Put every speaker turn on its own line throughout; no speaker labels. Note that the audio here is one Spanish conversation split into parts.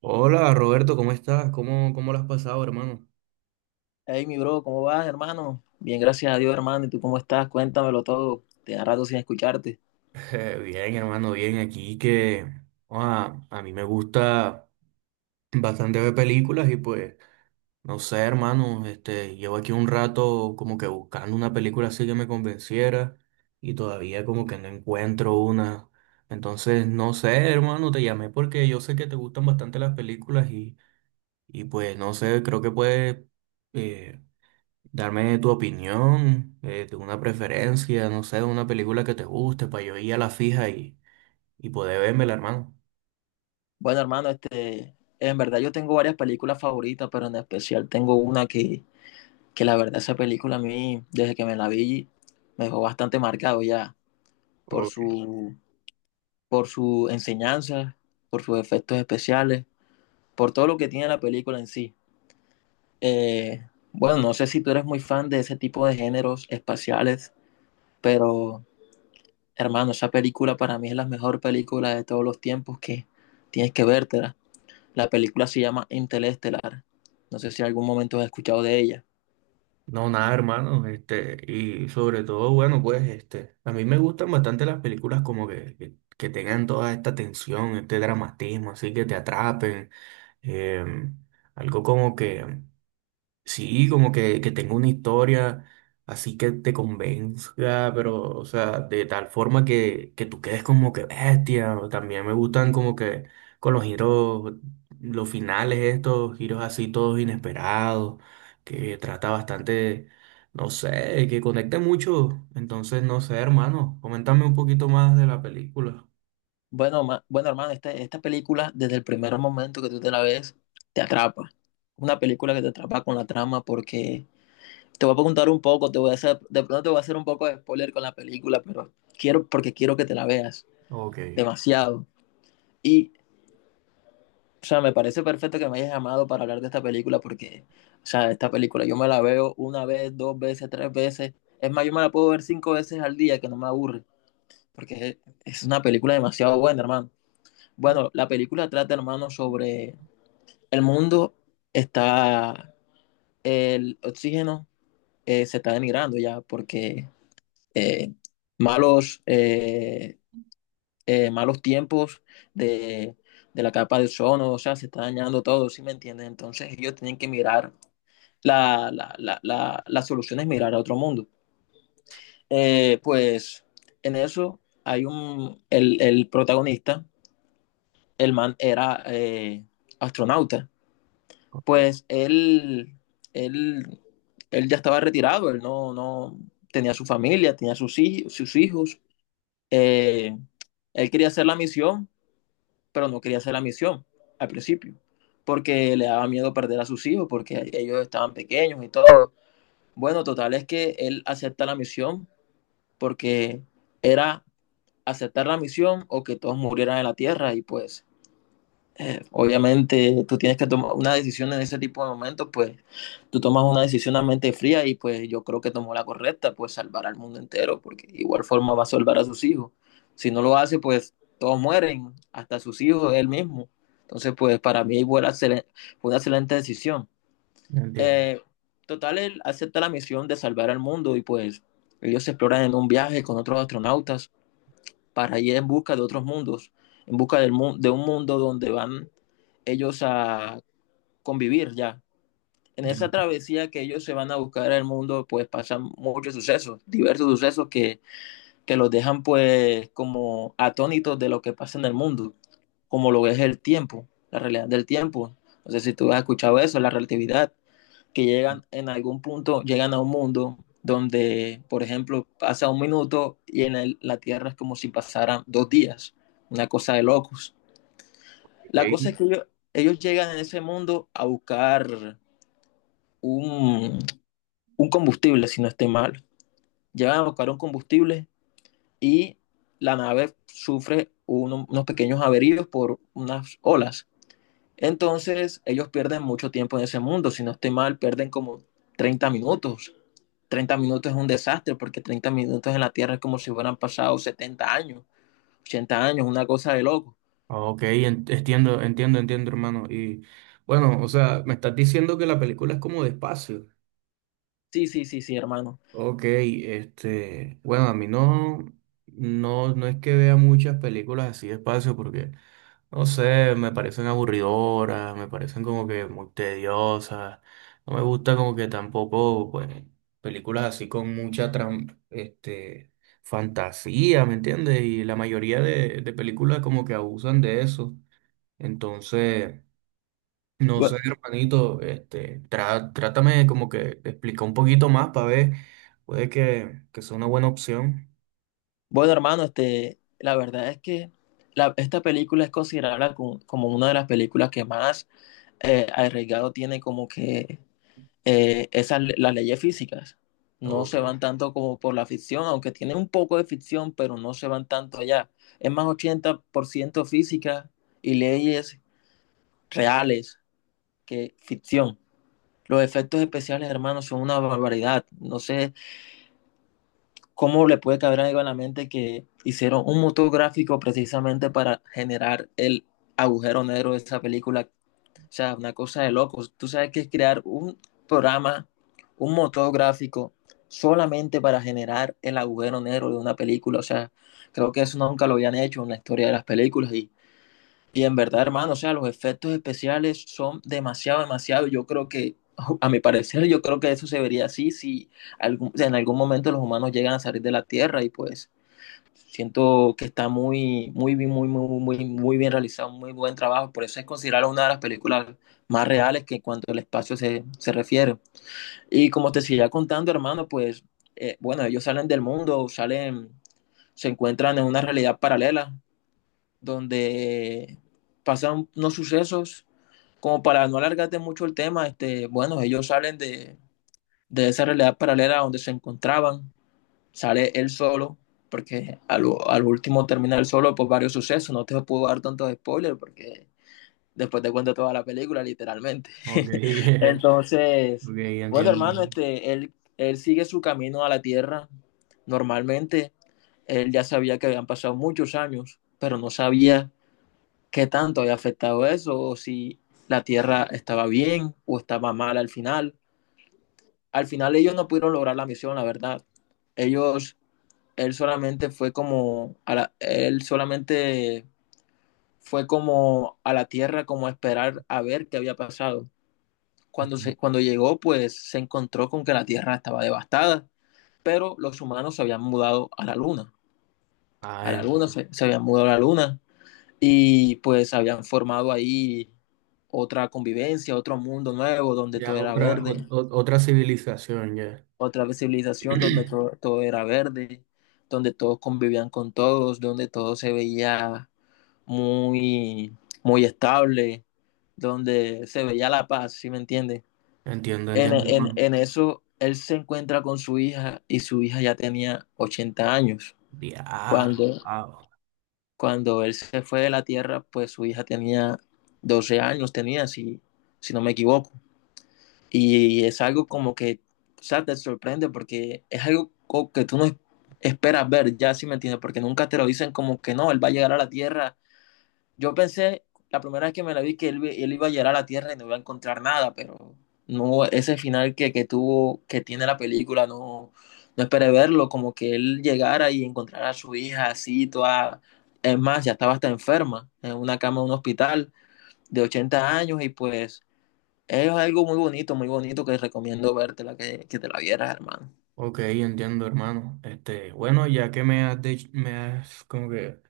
Hola Roberto, ¿cómo estás? ¿Cómo lo has pasado, hermano?
Hey, mi bro, ¿cómo vas, hermano? Bien, gracias a Dios, hermano. ¿Y tú cómo estás? Cuéntamelo todo. Tenía rato sin escucharte.
Bien, hermano, bien. Aquí que a mí me gusta bastante ver películas y pues, no sé, hermano, llevo aquí un rato como que buscando una película así que me convenciera y todavía como que no encuentro una. Entonces, no sé, hermano, te llamé porque yo sé que te gustan bastante las películas y pues, no sé, creo que puedes eh, darme tu opinión, de una preferencia, no sé, de una película que te guste, para yo ir a la fija y poder vérmela, hermano.
Bueno, hermano, en verdad yo tengo varias películas favoritas, pero en especial tengo una que, la verdad esa película a mí, desde que me la vi, me dejó bastante marcado ya por
Ok.
su, por su enseñanza, por sus efectos especiales, por todo lo que tiene la película en sí. Eh, bueno, no sé si tú eres muy fan de ese tipo de géneros espaciales, pero hermano, esa película para mí es la mejor película de todos los tiempos que tienes que vértela. La película se llama Interestelar. No sé si en algún momento has escuchado de ella.
No, nada, hermano, este, y sobre todo, bueno, pues, este, a mí me gustan bastante las películas como que tengan toda esta tensión, este dramatismo, así que te atrapen, em, algo como que sí, como que tenga una historia así que te convenza, pero, o sea, de tal forma que tú quedes como que bestia. O también me gustan como que con los giros, los finales estos, giros así todos inesperados, que trata bastante, no sé, que conecte mucho. Entonces, no sé, hermano, coméntame un poquito más de la película.
Bueno, hermano, esta película desde el primer momento que tú te la ves, te atrapa. Una película que te atrapa con la trama porque te voy a contar un poco, te voy a hacer, de pronto te voy a hacer un poco de spoiler con la película, pero quiero porque quiero que te la veas
Ok,
demasiado. Y O sea, me parece perfecto que me hayas llamado para hablar de esta película porque, o sea, esta película yo me la veo una vez, dos veces, tres veces. Es más, yo me la puedo ver cinco veces al día que no me aburre porque es una película demasiado buena, hermano. Bueno, la película trata, hermano, sobre el mundo está, el oxígeno se está denigrando ya porque eh, malos... eh, malos tiempos de, de la capa de ozono, o sea, se está dañando todo, ¿sí me entiendes? Entonces ellos tienen que mirar la solución es mirar a otro mundo. Pues en eso hay el protagonista, el man era astronauta,
ok,
pues él, él ya estaba retirado, él no tenía su familia, tenía sus hijos, eh, él quería hacer la misión, pero no quería hacer la misión al principio, porque le daba miedo perder a sus hijos, porque ellos estaban pequeños y todo. Bueno, total es que él acepta la misión porque era aceptar la misión o que todos murieran en la tierra y pues obviamente tú tienes que tomar una decisión en ese tipo de momentos, pues tú tomas una decisión a mente fría y pues yo creo que tomó la correcta, pues salvar al mundo entero, porque de igual forma va a salvar a sus hijos. Si no lo hace, pues todos mueren, hasta sus hijos, él mismo. Entonces, pues para mí fue una excelente decisión.
entiendo.
Eh, Total, él acepta la misión de salvar al mundo y pues ellos se exploran en un viaje con otros astronautas para ir en busca de otros mundos, en busca de un mundo donde van ellos a convivir ya. En
Ya.
esa travesía que ellos se van a buscar al mundo, pues pasan muchos sucesos, diversos sucesos que los dejan pues como atónitos de lo que pasa en el mundo, como lo es el tiempo, la realidad del tiempo. No sé si tú has escuchado eso, la relatividad que llegan en algún punto, llegan a un mundo donde, por ejemplo, pasa un minuto y en la Tierra es como si pasaran 2 días, una cosa de locos. La cosa es que ellos llegan en ese mundo a buscar un, un combustible, si no estoy mal. Llegan a buscar un combustible y la nave sufre unos pequeños averíos por unas olas. Entonces, ellos pierden mucho tiempo en ese mundo. Si no estoy mal, pierden como 30 minutos. 30 minutos es un desastre porque 30 minutos en la Tierra es como si hubieran pasado 70 años, 80 años, una cosa de loco.
Ok, entiendo, entiendo, entiendo, hermano. Y bueno, o sea, me estás diciendo que la película es como de espacio.
Sí, sí, sí, sí, hermano.
Ok, este, bueno, a mí no, no, no es que vea muchas películas así de espacio porque, no sé, me parecen aburridoras, me parecen como que muy tediosas. No me gusta como que tampoco, pues, películas así con mucha, este, fantasía, ¿me entiendes? Y la mayoría de películas como que abusan de eso. Entonces, no
Bu-
sé, hermanito, este, trátame como que de explicar un poquito más para ver, puede que sea una buena opción.
Bueno, hermano, la verdad es que esta película es considerada como, una de las películas que más arriesgado tiene como que esas, las leyes físicas no
Ok,
se van tanto como por la ficción, aunque tienen un poco de ficción, pero no se van tanto allá. Es más 80% física y leyes reales que ficción. Los efectos especiales, hermanos, son una barbaridad. No sé cómo le puede caber algo en la mente que hicieron un motor gráfico precisamente para generar el agujero negro de esa película. O sea, una cosa de locos. Tú sabes que es crear un programa, un motor gráfico, solamente para generar el agujero negro de una película. O sea, creo que eso nunca lo habían hecho en la historia de las películas. Y en verdad, hermano, o sea, los efectos especiales son demasiado, demasiado. Yo creo que, a mi parecer, yo creo que eso se vería así si en algún momento los humanos llegan a salir de la Tierra y pues siento que está muy, muy, muy, muy, muy, muy bien realizado, muy buen trabajo. Por eso es considerada una de las películas más reales que en cuanto al espacio se refiere. Y como te seguía contando, hermano, pues, bueno, ellos salen del mundo, salen, se encuentran en una realidad paralela donde pasan unos sucesos. Como para no alargarte mucho el tema, bueno, ellos salen de esa realidad paralela donde se encontraban sale él solo, porque al último termina él solo por varios sucesos, no te puedo dar tantos spoilers porque después te cuento toda la película, literalmente.
ok,
Entonces,
ok,
bueno,
entiendo.
hermano, él sigue su camino a la Tierra normalmente. Él ya sabía que habían pasado muchos años, pero no sabía qué tanto había afectado eso, o si la Tierra estaba bien o estaba mal al final. Al final ellos no pudieron lograr la misión, la verdad. Ellos él solamente fue como a la tierra como a esperar a ver qué había pasado. Cuando llegó, pues se encontró con que la tierra estaba devastada, pero los humanos se habían mudado
Ah,
a la luna
entiendo.
se habían mudado a la luna y pues habían formado ahí otra convivencia, otro mundo nuevo donde todo
Ya
era
otra,
verde,
otra civilización, ya.
otra civilización donde todo, todo era verde, donde todos convivían con todos, donde todo se veía muy, muy estable, donde se veía la paz, ¿sí me entiendes?
Entiendo,
En,
entiendo,
en,
hermano.
en, eso, él se encuentra con su hija y su hija ya tenía 80 años.
Ya,
Cuando,
wow.
cuando él se fue de la tierra, pues su hija tenía 12 años, tenía, si no me equivoco. Y es algo como que, o sea, te sorprende porque es algo que tú no esperas ver, ya, ¿sí me entiendes? Porque nunca te lo dicen como que no, él va a llegar a la tierra. Yo pensé, la primera vez que me la vi, que él iba a llegar a la Tierra y no iba a encontrar nada, pero no, ese final que tuvo, que tiene la película, no, no esperé verlo, como que él llegara y encontrara a su hija así, toda, es más, ya estaba hasta enferma, en una cama de un hospital de 80 años y pues es algo muy bonito que recomiendo verte la que te la vieras, hermano.
Ok, entiendo, hermano. Este, bueno, ya que me has, me has como que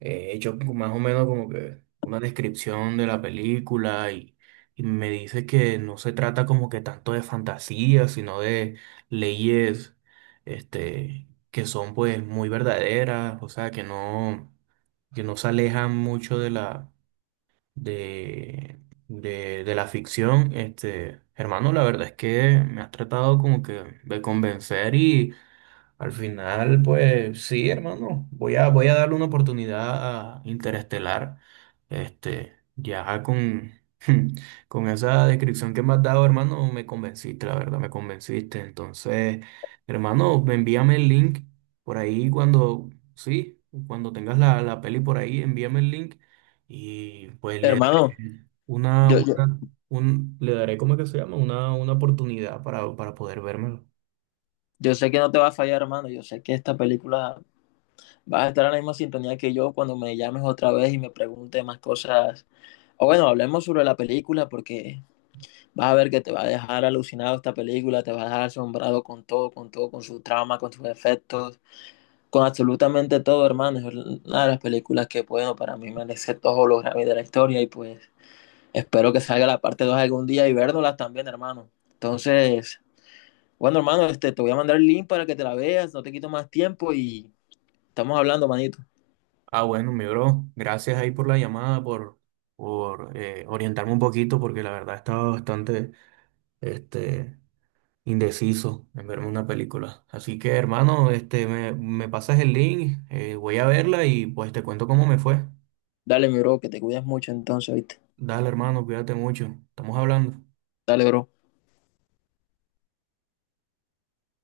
he hecho como más o menos como que una descripción de la película y me dice que no se trata como que tanto de fantasía, sino de leyes este, que son pues muy verdaderas, o sea, que no se alejan mucho de de, de la ficción. Este, hermano, la verdad es que me has tratado como que de convencer y al final, pues sí, hermano, voy a darle una oportunidad a Interestelar, este, ya con, con esa descripción que me has dado, hermano, me convenciste, la verdad, me convenciste. Entonces, hermano, envíame el link por ahí cuando, sí, cuando tengas la peli por ahí, envíame el link y pues le
Hermano,
daré una,
yo, yo,
una, le daré, ¿cómo es que se llama? Una oportunidad para poder vérmelo.
yo sé que no te va a fallar, hermano, yo sé que esta película vas a estar en la misma sintonía que yo cuando me llames otra vez y me preguntes más cosas. O bueno, hablemos sobre la película porque vas a ver que te va a dejar alucinado esta película, te va a dejar asombrado con todo, con todo, con su trama, con sus efectos, con absolutamente todo, hermano. Es una de las películas que, bueno, para mí merece todos los Grammys de la historia y pues espero que salga la parte 2 algún día y vernoslas también, hermano. Entonces, bueno, hermano, te voy a mandar el link para que te la veas, no te quito más tiempo y estamos hablando, manito.
Ah, bueno, mi bro, gracias ahí por la llamada, por orientarme un poquito, porque la verdad estaba bastante este, indeciso en verme una película. Así que, hermano, este, me pasas el link, voy a verla y pues te cuento cómo me fue.
Dale, mi bro, que te cuidas mucho entonces, ¿viste?
Dale, hermano, cuídate mucho. Estamos hablando.
Dale, bro.